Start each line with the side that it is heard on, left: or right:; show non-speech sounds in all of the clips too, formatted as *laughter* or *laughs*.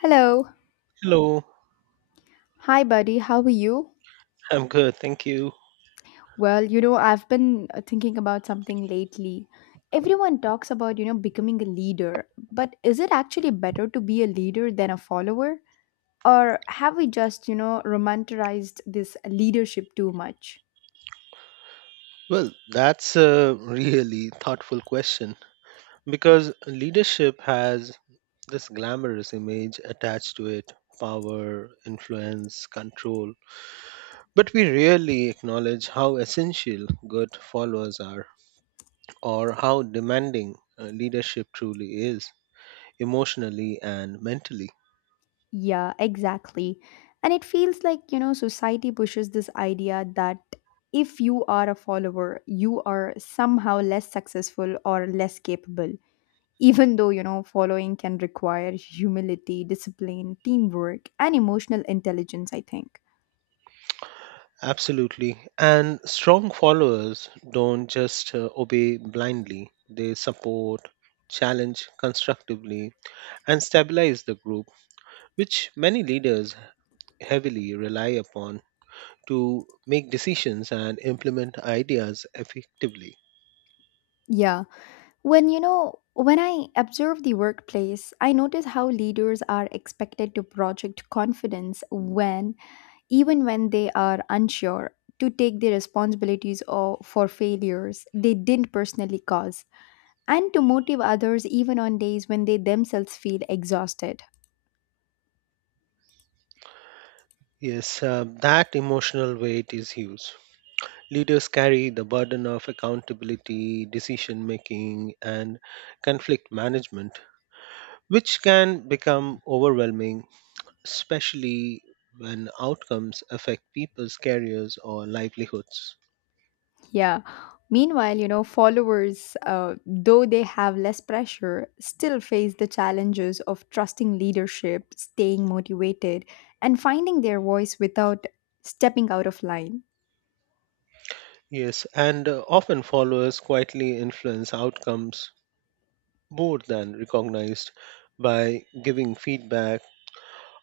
left: Hello.
right: Hello,
left: Hi, buddy. How are you?
right: I'm good, thank you.
left: Well, I've been thinking about something lately. Everyone talks about, becoming a leader, but is it actually better to be a leader than a follower? Or have we just, romanticized this leadership too much?
right: Well, that's a really thoughtful question because leadership has this glamorous image attached to it power, influence, control. But we rarely acknowledge how essential good followers are or how demanding leadership truly is, emotionally and mentally.
left: Yeah, exactly. And it feels like, society pushes this idea that if you are a follower, you are somehow less successful or less capable. Even though, following can require humility, discipline, teamwork, and emotional intelligence, I think.
right: Absolutely. And strong followers don't just obey blindly, they support, challenge constructively, and stabilize the group, which many leaders heavily rely upon to make decisions and implement ideas effectively.
left: Yeah. When I observe the workplace, I notice how leaders are expected to project confidence even when they are unsure, to take the responsibilities or for failures they didn't personally cause, and to motive others even on days when they themselves feel exhausted.
right: Yes, that emotional weight is huge. Leaders carry the burden of accountability, decision making, and conflict management, which can become overwhelming especially when outcomes affect people's careers or livelihoods.
left: Yeah. Meanwhile, followers, though they have less pressure, still face the challenges of trusting leadership, staying motivated, and finding their voice without stepping out of line.
right: Yes, and often followers quietly influence outcomes more than recognized by giving feedback,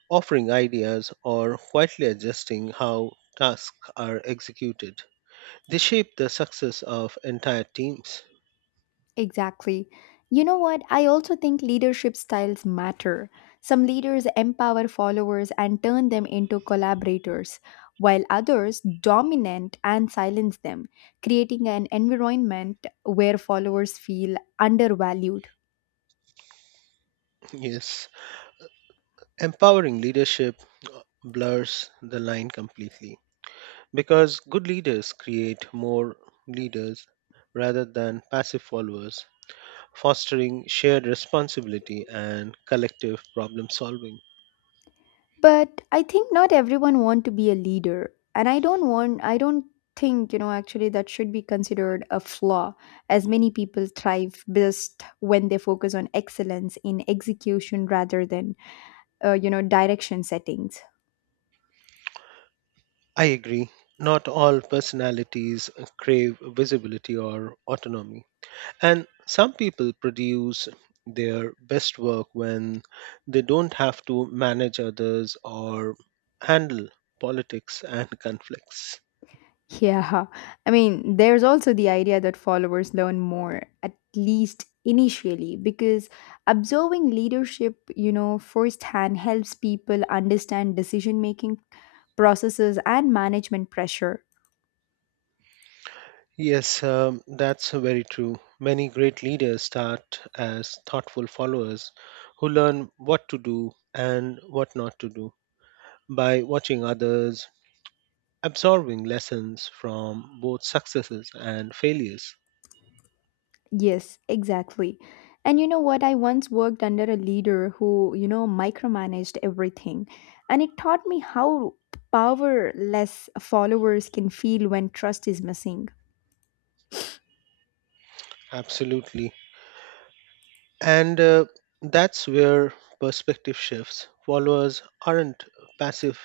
right: offering ideas, or quietly adjusting how tasks are executed. They shape the success of entire teams.
left: Exactly. You know what? I also think leadership styles matter. Some leaders empower followers and turn them into collaborators, while others dominate and silence them, creating an environment where followers feel undervalued.
right: Yes, empowering leadership blurs the line completely. Because good leaders create more leaders rather than passive followers, fostering shared responsibility and collective problem solving.
left: But I think not everyone want to be a leader, and I don't think, actually that should be considered a flaw as many people thrive best when they focus on excellence in execution rather than direction settings.
right: I agree. Not all personalities crave visibility or autonomy. And some people produce their best work when they don't have to manage others or handle politics and conflicts.
left: Yeah, I mean there's also the idea that followers learn more at least initially because observing leadership firsthand helps people understand decision making processes and management pressure.
right: Yes, that's very true. Many great leaders start as thoughtful followers who learn what to do and what not to do by watching others, absorbing lessons from both successes and failures.
left: Yes, exactly. And you know what, I once worked under a leader who micromanaged everything and it taught me how powerless followers can feel when trust is missing.
right: Absolutely. And that's where perspective shifts. Followers aren't passive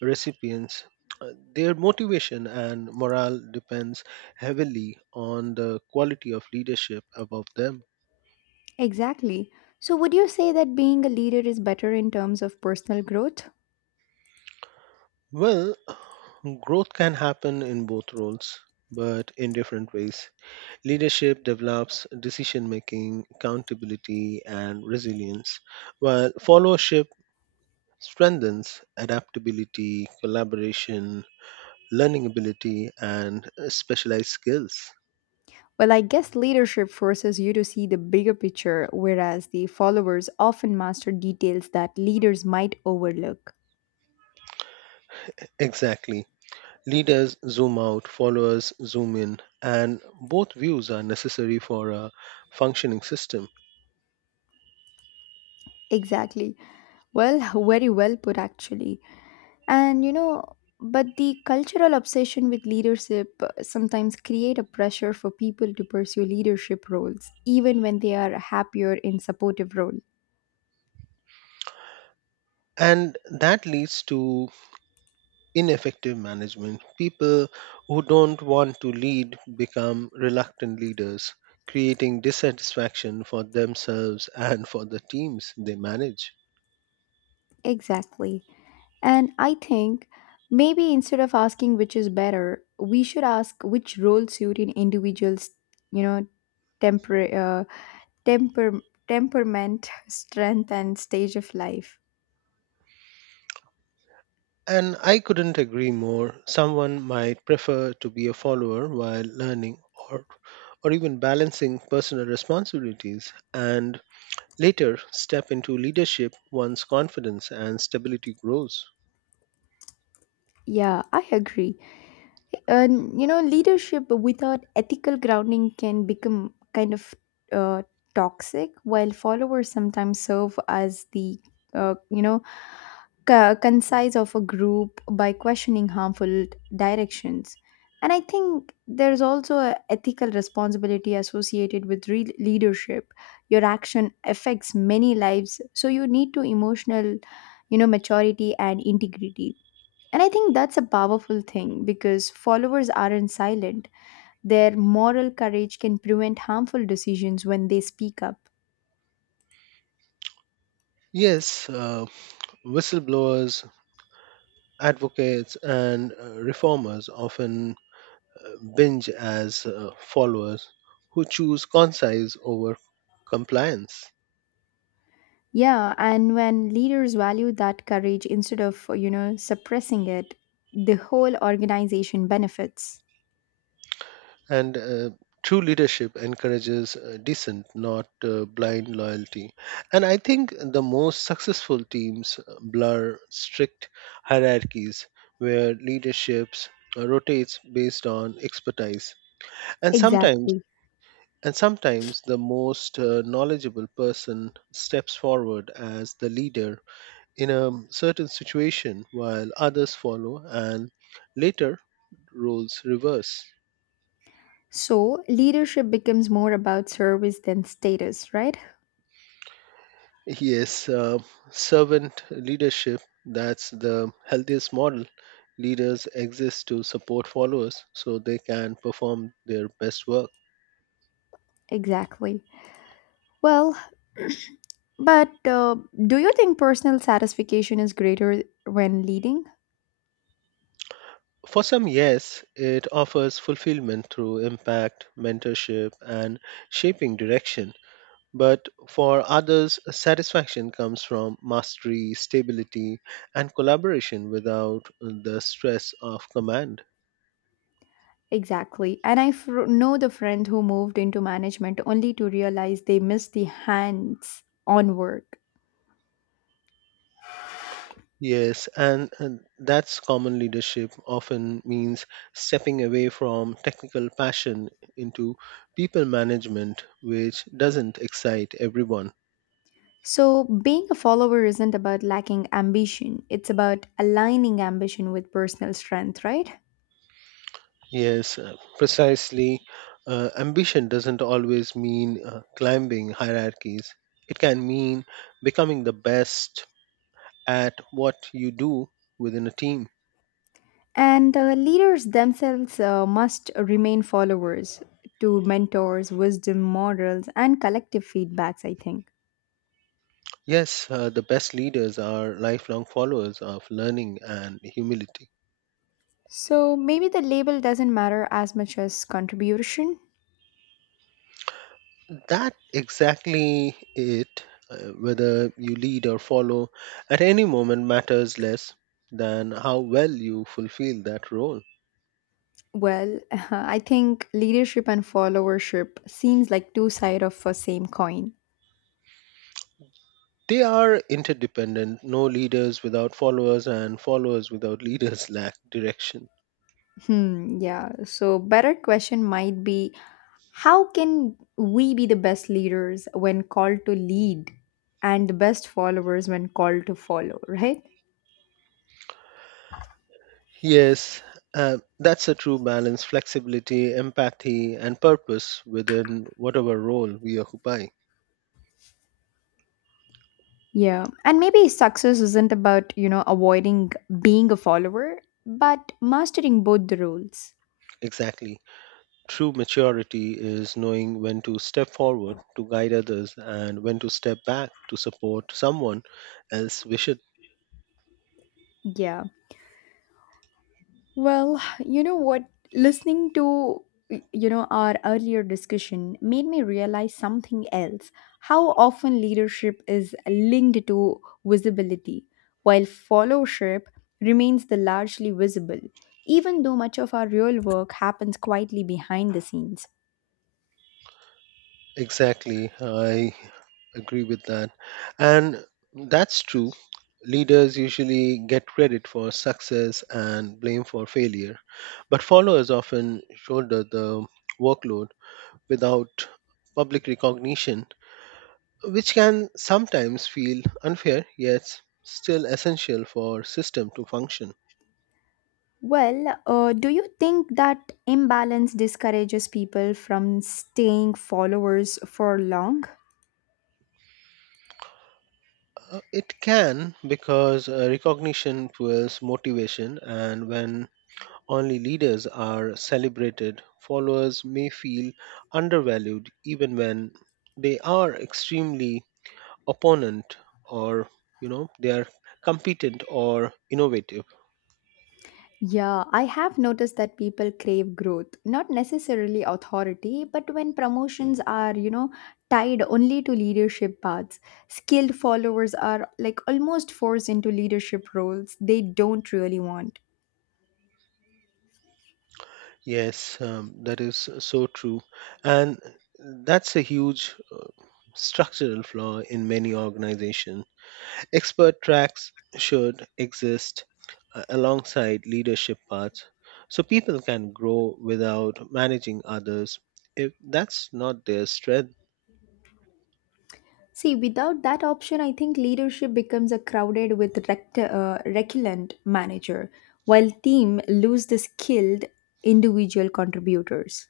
right: recipients. Their motivation and morale depends heavily on the quality of leadership above them.
left: Exactly. So, would you say that being a leader is better in terms of personal growth?
right: Well, growth can happen in both roles, but in different ways. Leadership develops decision making, accountability, and resilience, while followership strengthens adaptability, collaboration, learning ability, and specialized skills.
left: Well, I guess leadership forces you to see the bigger picture, whereas the followers often master details that leaders might overlook.
right: Exactly. Leaders zoom out, followers zoom in, and both views are necessary for a functioning system.
left: Exactly. Well, *laughs* very well put, actually. And but the cultural obsession with leadership sometimes create a pressure for people to pursue leadership roles, even when they are happier in supportive role.
right: And that leads to ineffective management. People who don't want to lead become reluctant leaders, creating dissatisfaction for themselves and for the teams they manage.
left: Exactly. And I think maybe instead of asking which is better, we should ask which role suit an individual's, you know, temper, uh, temper, temperament, *laughs* strength, and stage of life.
right: And I couldn't agree more. Someone might prefer to be a follower while learning or or even balancing personal responsibilities and later step into leadership once confidence and stability grows.
left: Yeah, I agree. And leadership without ethical grounding can become kind of uh, toxic, while followers sometimes serve as the uh, you know concise of a group by questioning harmful directions. And I think there's also an ethical responsibility associated with leadership. Your action affects many lives, so you need to emotional, maturity and integrity, and I think that's a powerful thing because followers aren't silent. Their moral courage can prevent harmful decisions when they speak up.
right: Yes, whistleblowers, advocates, and reformers often uh, binge as followers who choose concise over compliance.
left: Yeah, and when leaders value that courage instead of, suppressing it, the whole organization benefits.
right: And true leadership encourages decent, not blind loyalty. And I think the most successful teams blur strict hierarchies where leaderships rotates based on expertise. And sometimes
left: Exactly.
right: and sometimes the most knowledgeable person steps forward as the leader in a certain situation while others follow and later roles reverse.
left: So, leadership becomes more about service than status, right?
right: Yes, servant leadership, that's the healthiest model. Leaders exist to support followers so they can perform their best work.
left: Exactly. Well, *clears throat* but do you think personal satisfaction is greater when leading?
right: For some, yes, it offers fulfillment through impact, mentorship, and shaping direction. But for others, satisfaction comes from mastery, stability, and collaboration without the stress of command.
left: Exactly. And I know the friend who moved into management only to realize they missed the hands on work.
right: Yes, and that's common leadership often means stepping away from technical passion into people management, which doesn't excite everyone.
left: So, being a follower isn't about lacking ambition, it's about aligning ambition with personal strength, right?
right: Yes, precisely. Ambition doesn't always mean climbing hierarchies, it can mean becoming the best at what you do within a team.
left: And leaders themselves must remain followers to mentors, wisdom, morals, and collective feedbacks, I think.
right: Yes, the best leaders are lifelong followers of learning and humility.
left: So, maybe the label doesn't matter as much as contribution.
right: That exactly it whether you lead or follow at any moment matters less than how well you fulfill that role.
left: Well, *laughs* I think leadership and followership seems like two sides of a same coin.
right: They are interdependent, no leaders without followers and followers without leaders *laughs* lack direction.
left: Hmm, yeah. So better question might be how can we be the best leaders when called to lead and the best followers when called to follow, right?
right: Yes, that's a true balance flexibility empathy and purpose within whatever role we occupy.
left: Yeah. And maybe success isn't about, avoiding being a follower, but mastering both the roles.
right: Exactly. True maturity is knowing when to step forward to guide others and when to step back to support someone else. We should
left: Yeah. Well, you know what? Listening to our earlier discussion made me realize something else. How often leadership is linked to visibility, while followership remains the largely visible, even though much of our real work happens quietly behind the scenes.
right: exactly. I agree with that. And that's true. Leaders usually get credit for success and blame for failure, but followers often shoulder the workload without public recognition, which can sometimes feel unfair yet still essential for system to function.
left: Well, do you think that imbalance discourages people from staying followers for long?
right: It can because recognition fuels motivation, and when only leaders are celebrated, followers may feel undervalued even when they are extremely opponent or you know they are competent or innovative.
left: Yeah, I have noticed that people crave growth, not necessarily authority, but when promotions are, tied only to leadership paths, skilled followers are like almost forced into leadership roles they don't really want.
right: Yes, that is so true, and that's a huge structural flaw in many organizations. Expert tracks should exist alongside leadership paths so people can grow without managing others if that's not their strength.
left: See, without that option, I think leadership becomes a crowded with reculant manager, while team lose the skilled individual contributors.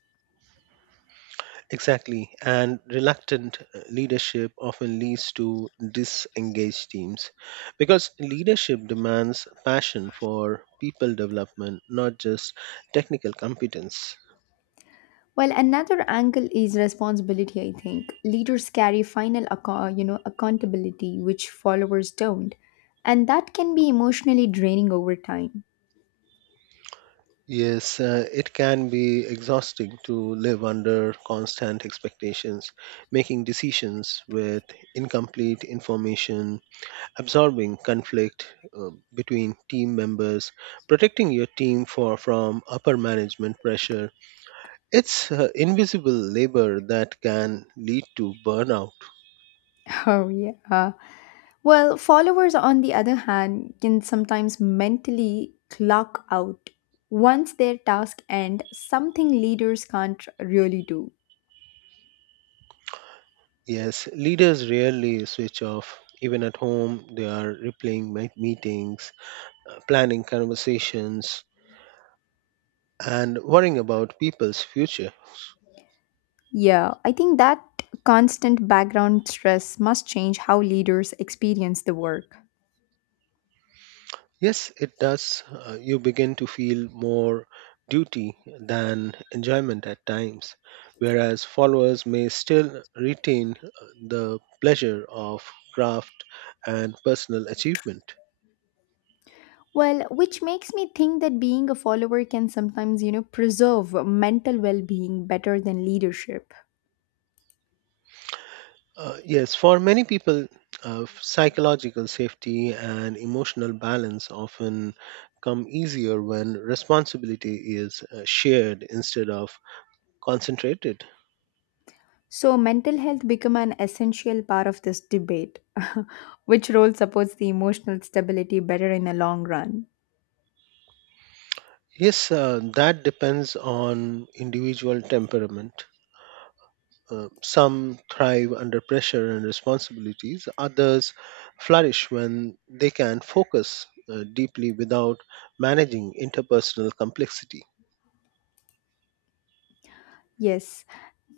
right: Exactly, and reluctant leadership often leads to disengaged teams because leadership demands passion for people development, not just technical competence.
left: Well, another angle is responsibility, I think. Leaders carry final accountability which followers don't, and that can be emotionally draining over time.
right: Yes, it can be exhausting to live under constant expectations, making decisions with incomplete information, absorbing conflict between team members, protecting your team for, from upper management pressure. It's invisible labor that can lead to burnout.
left: *laughs* Oh yeah. Well, followers on the other hand can sometimes mentally clock out once their task end, something leaders can't really do.
right: Yes, leaders rarely switch off. Even at home, they are replaying meetings, planning conversations, and worrying about people's future.
left: Yeah, I think that constant background stress must change how leaders experience the work.
right: Yes, it does. You begin to feel more duty than enjoyment at times, whereas followers may still retain the pleasure of craft and personal achievement.
left: Well, which makes me think that being a follower can sometimes, preserve mental well-being better than leadership.
right: Yes, for many people, psychological safety and emotional balance often come easier when responsibility is shared instead of concentrated.
left: So mental health become an essential part of this debate. *laughs* Which role supports the emotional stability better in the long run?
right: Yes, that depends on individual temperament. Some thrive under pressure and responsibilities, others flourish when they can focus deeply without managing interpersonal complexity.
left: Yes.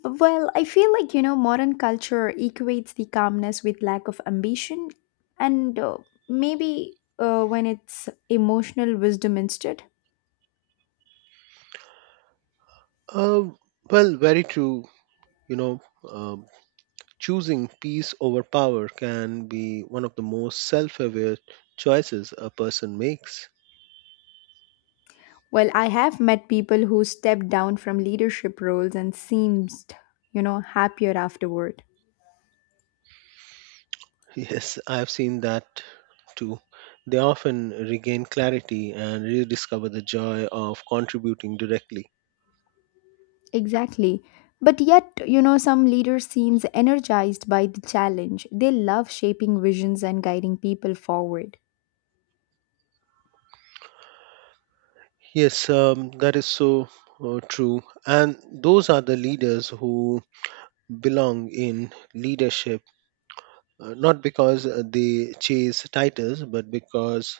left: Well, I feel like, modern culture equates the calmness with lack of ambition and maybe when it's emotional wisdom instead.
right: Uh, well, very true. You know, uh, choosing peace over power can be one of the most self aware choices a person makes.
left: Well, I have met people who stepped down from leadership roles and seemed, happier afterward.
right: Yes, I have seen that too. They often regain clarity and rediscover the joy of contributing directly.
left: Exactly. But yet, some leaders seems energized by the challenge. They love shaping visions and guiding people forward.
right: Yes, that is so true. And those are the leaders who belong in leadership, not because they chase titles, but because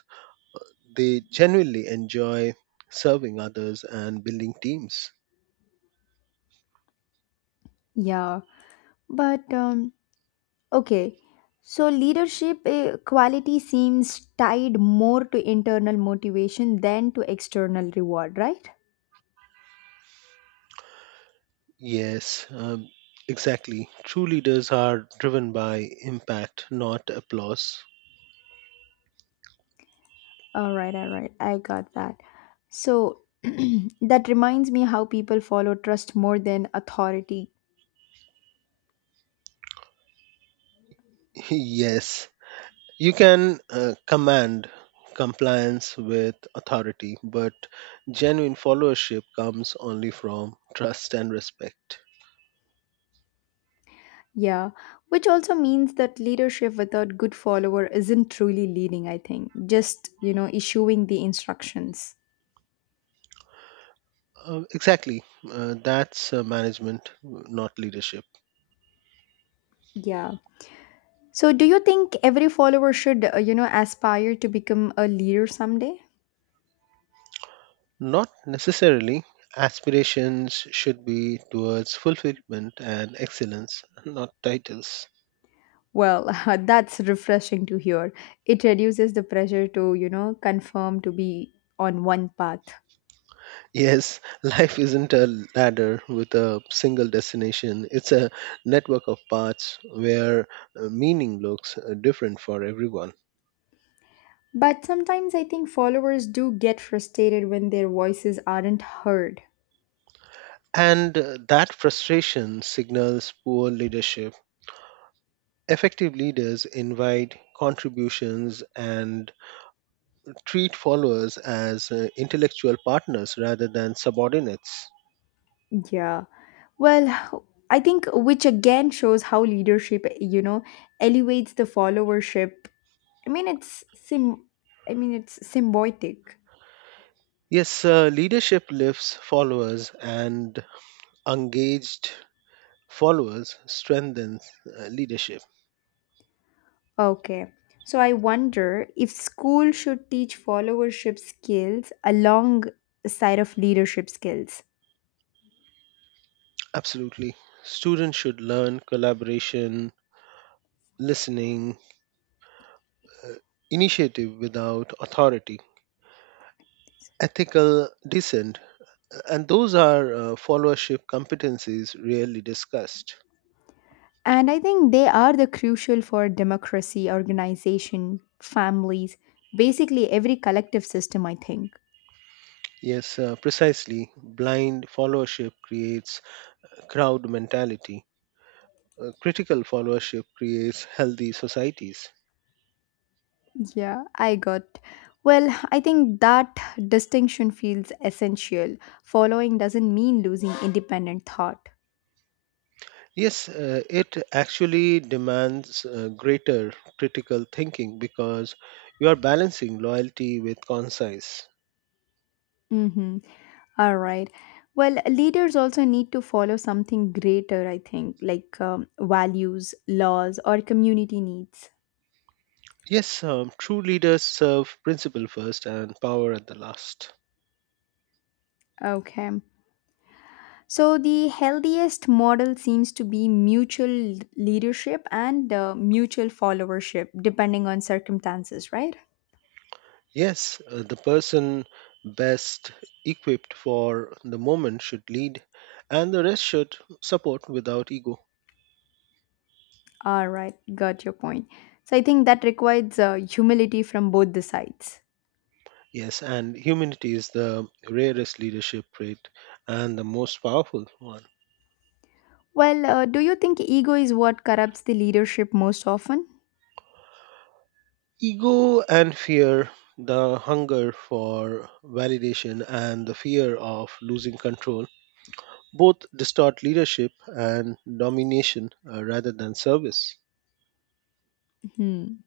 right: they genuinely enjoy serving others and building teams.
left: Yeah. But Okay. So leadership quality seems tied more to internal motivation than to external reward, right?
right: Yes, exactly. True leaders are driven by impact, not applause.
left: All right, all right. I got that. So *clears throat* that reminds me how people follow trust more than authority.
right: Yes, you can command compliance with authority, but genuine followership comes only from trust and respect.
left: Yeah, which also means that leadership without good follower isn't truly leading, I think. Just, issuing the instructions.
right: Exactly, that's management, not leadership.
left: Yeah. So do you think every follower should, aspire to become a leader someday?
right: Not necessarily. Aspirations should be towards fulfillment and excellence, not titles.
left: Well, *laughs* that's refreshing to hear. It reduces the pressure to, confirm to be on one path.
right: Yes, *laughs* life isn't a ladder with a single destination. It's a network of paths where meaning looks different for everyone.
left: But sometimes I think followers do get frustrated when their voices aren't heard.
right: And that frustration signals poor leadership. Effective leaders invite contributions and treat followers as intellectual partners rather than subordinates.
left: Yeah. Well, I think which again shows how leadership, elevates the followership. I mean, it's sim I mean, it's symbiotic.
right: Yes, leadership lifts followers, and engaged followers strengthens leadership.
left: Okay. So I wonder if school should teach followership skills alongside of leadership skills.
right: Absolutely. Students should learn collaboration, listening, initiative without authority, ethical dissent, and those are followership competencies rarely discussed.
left: And I think they are the crucial for democracy, organization, families, basically every collective system, I think.
right: Yes, precisely. Blind followership creates crowd mentality. Critical followership creates healthy societies.
left: Yeah, I got. Well, I think that distinction feels essential. Following doesn't mean losing independent thought.
right: Yes, it actually demands greater critical thinking because you are balancing loyalty with conscience.
left: Mm-hmm. All right. Well, leaders also need to follow something greater, I think, like values, laws, or community needs.
right: Yes, true leaders serve principle first and power at the last.
left: Okay. So, the healthiest model seems to be mutual leadership and mutual followership, depending on circumstances, right?
right: Yes, the person best equipped for the moment should lead, and the rest should support without ego.
left: All right, got your point. So, I think that requires humility from both the sides.
right: Yes, and humility is the rarest leadership trait and the most powerful one.
left: Well, do you think ego is what corrupts the leadership most often?
right: Ego and fear, the hunger for validation and the fear of losing control, both distort leadership and domination rather than service.
left: Hmm.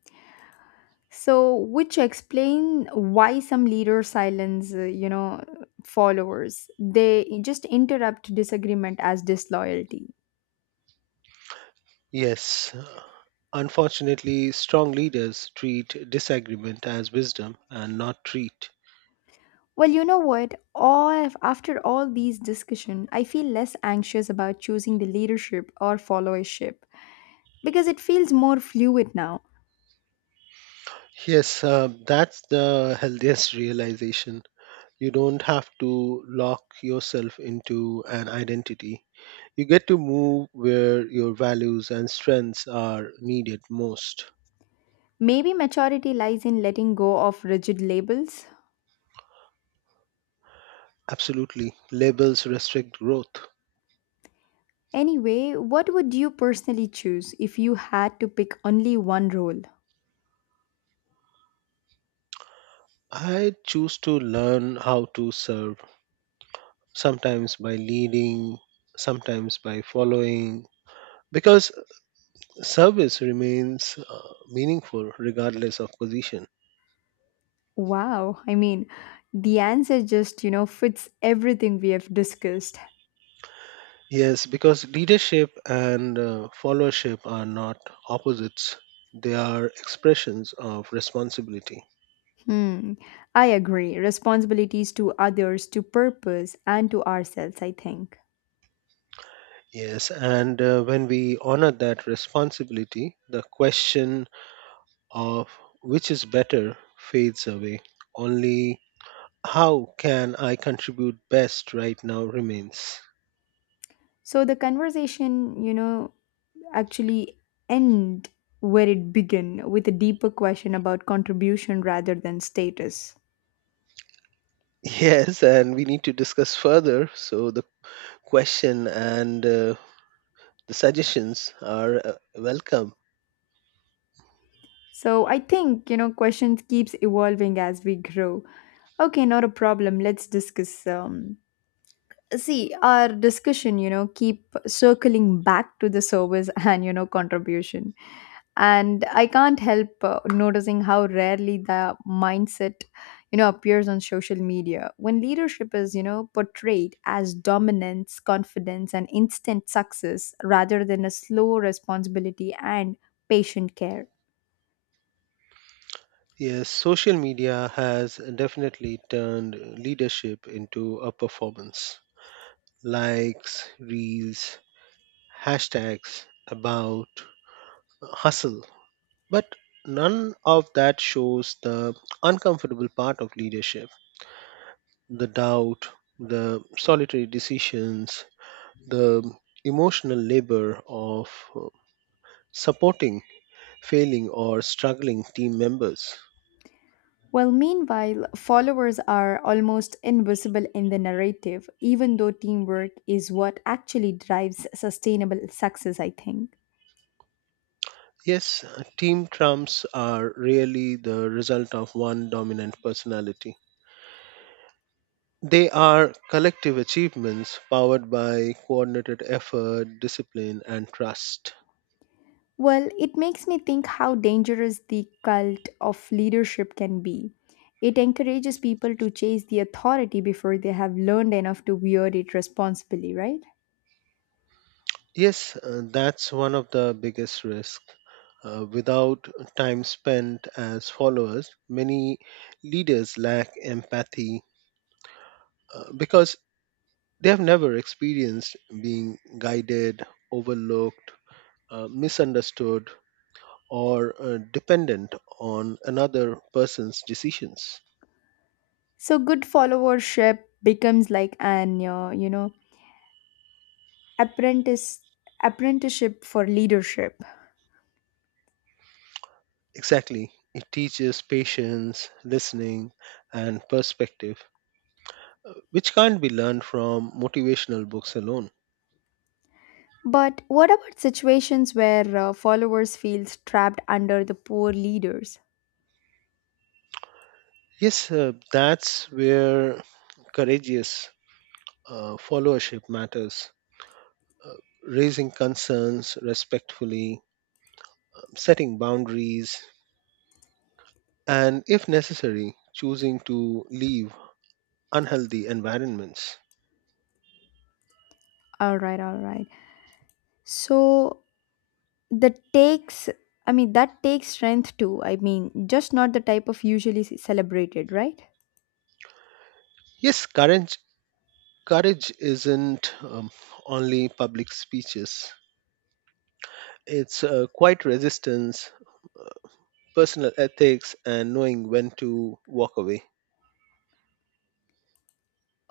left: So, which explain why some leaders silence, followers. They just interrupt disagreement as disloyalty.
right: Yes, unfortunately, strong leaders treat disagreement as wisdom and not treat.
left: Well, you know what? All after all these discussion, I feel less anxious about choosing the leadership or followership because it feels more fluid now.
right: Yes, that's the healthiest realization. You don't have to lock yourself into an identity. You get to move where your values and strengths are needed most.
left: Maybe maturity lies in letting go of rigid labels.
right: Absolutely. Labels restrict growth.
left: Anyway, what would you personally choose if you had to pick only one role?
right: I choose to learn how to serve, sometimes by leading, sometimes by following, because service remains meaningful regardless of position.
left: Wow, I mean, the answer just, fits everything we have discussed.
right: Yes, because leadership and followership are not opposites, they are expressions of responsibility.
left: Hmm, I agree. Responsibilities to others, to purpose, and to ourselves, I think.
right: Yes, and when we honor that responsibility, the question of which is better fades away. Only how can I contribute best right now remains. *laughs*
left: So the conversation, actually end where it began with a deeper question about contribution rather than status.
right: Yes, and we need to discuss further. So, the question and the suggestions are welcome.
left: So I think, questions keeps evolving as we grow. Okay, not a problem. Let's discuss see our discussion, keep circling back to the service *laughs* and, contribution. And I can't help noticing how rarely the mindset appears on social media when leadership is portrayed as dominance, confidence, and instant success rather than a slow responsibility and patient care.
right: Yes, social media has definitely turned leadership into a performance. Likes, reels, hashtags, about, hustle. But none of that shows the uncomfortable part of leadership the doubt, the solitary decisions, the emotional labor of uh, supporting failing or struggling team members.
left: Well, meanwhile, followers are almost invisible in the narrative, even though teamwork is what actually drives sustainable success, I think.
right: Yes, team trumps are really the result of one dominant personality. They are collective achievements powered by coordinated effort, discipline, and trust.
left: Well, it makes me think how dangerous the cult of leadership can be. It encourages people to chase the authority before they have learned enough to wield it responsibly, right?
right: Yes, that's one of the biggest risks. Without time spent as followers, many leaders lack empathy because they have never experienced being guided, overlooked, misunderstood, or dependent on another person's decisions.
left: So good followership becomes like an apprentice apprenticeship for leadership.
right: Exactly. It teaches patience, listening, and perspective, which can't be learned from motivational books alone.
left: But what about situations where followers feel trapped under the poor leaders?
right: Yes, that's where courageous followership matters. Uh, Raising concerns respectfully, setting boundaries, and if necessary, choosing to leave unhealthy environments.
left: All right, all right. So the takes, I mean, that takes strength too. I mean, just not the type of usually celebrated, right?
right: Yes, courage courage isn't only public speeches, it's quite resistance, personal ethics, and knowing when to walk away.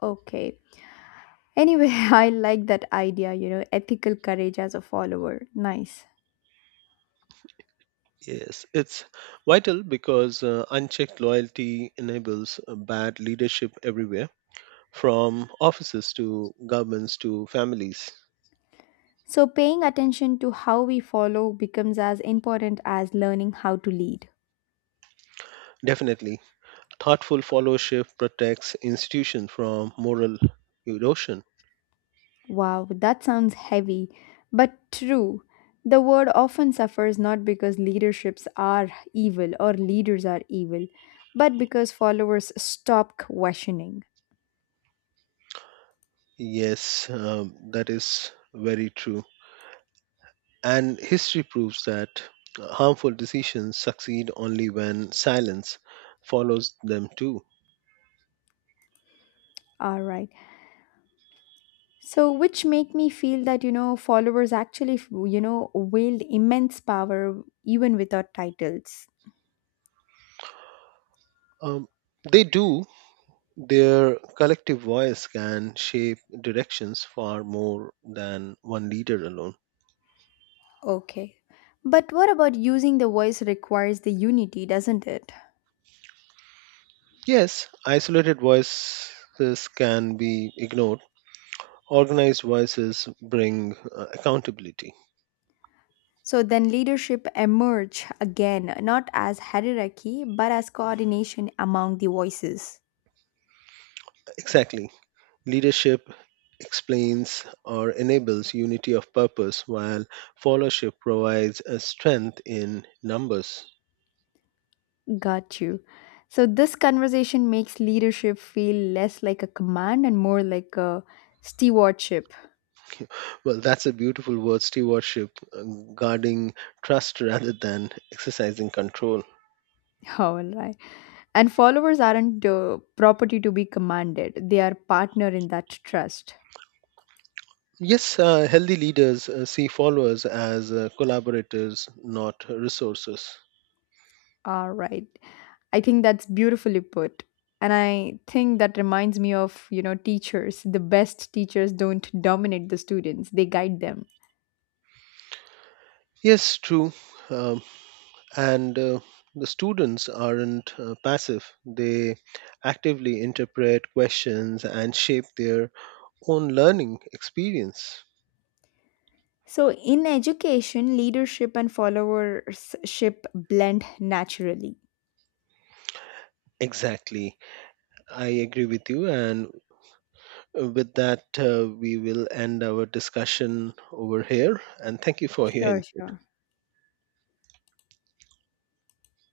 left: Okay. Anyway, *laughs* I like that idea, ethical courage as a follower. Nice.
right: Yes, it's vital because unchecked loyalty enables bad leadership everywhere, from offices to governments to families.
left: So, paying attention to how we follow becomes as important as learning how to lead.
right: Definitely, thoughtful followership protects institutions from moral erosion.
left: Wow, that sounds heavy, but true. The world often suffers not because leaderships are evil or leaders are evil, but because followers stop questioning.
right: Yes, that is very true. And history proves that harmful decisions succeed only when silence follows them too.
left: All right. So, which make me feel that followers actually wield immense power even without titles.
right: Um, they do. Their collective voice can shape directions far more than one leader alone.
left: Okay. But what about using the voice requires the unity, doesn't it?
right: Yes, isolated voices can be ignored. Organized voices bring accountability.
left: So then leadership emerge again, not as hierarchy, but as coordination among the voices.
right: Exactly, leadership explains or enables unity of purpose, while followership provides a strength in numbers.
left: Got you. So this conversation makes leadership feel less like a command and more like a stewardship.
right: Well, that's a beautiful word, stewardship, uh, guarding trust *laughs* rather than exercising control.
left: *laughs* All right. And followers aren't property to be commanded. They are partner in that trust.
right: Yes, healthy leaders see followers as collaborators, not resources.
left: All right. I think that's beautifully put. And I think that reminds me of, teachers. The best teachers don't dominate the students, they guide them.
right: Yes, true. Um, and the students aren't passive, they actively interpret questions and shape their own learning experience.
left: So, in education, leadership and followership blend naturally.
right: Exactly. I agree with you. And with that, we will end our discussion over here. And thank you for your
left: Sure,
right: input.
left: sure.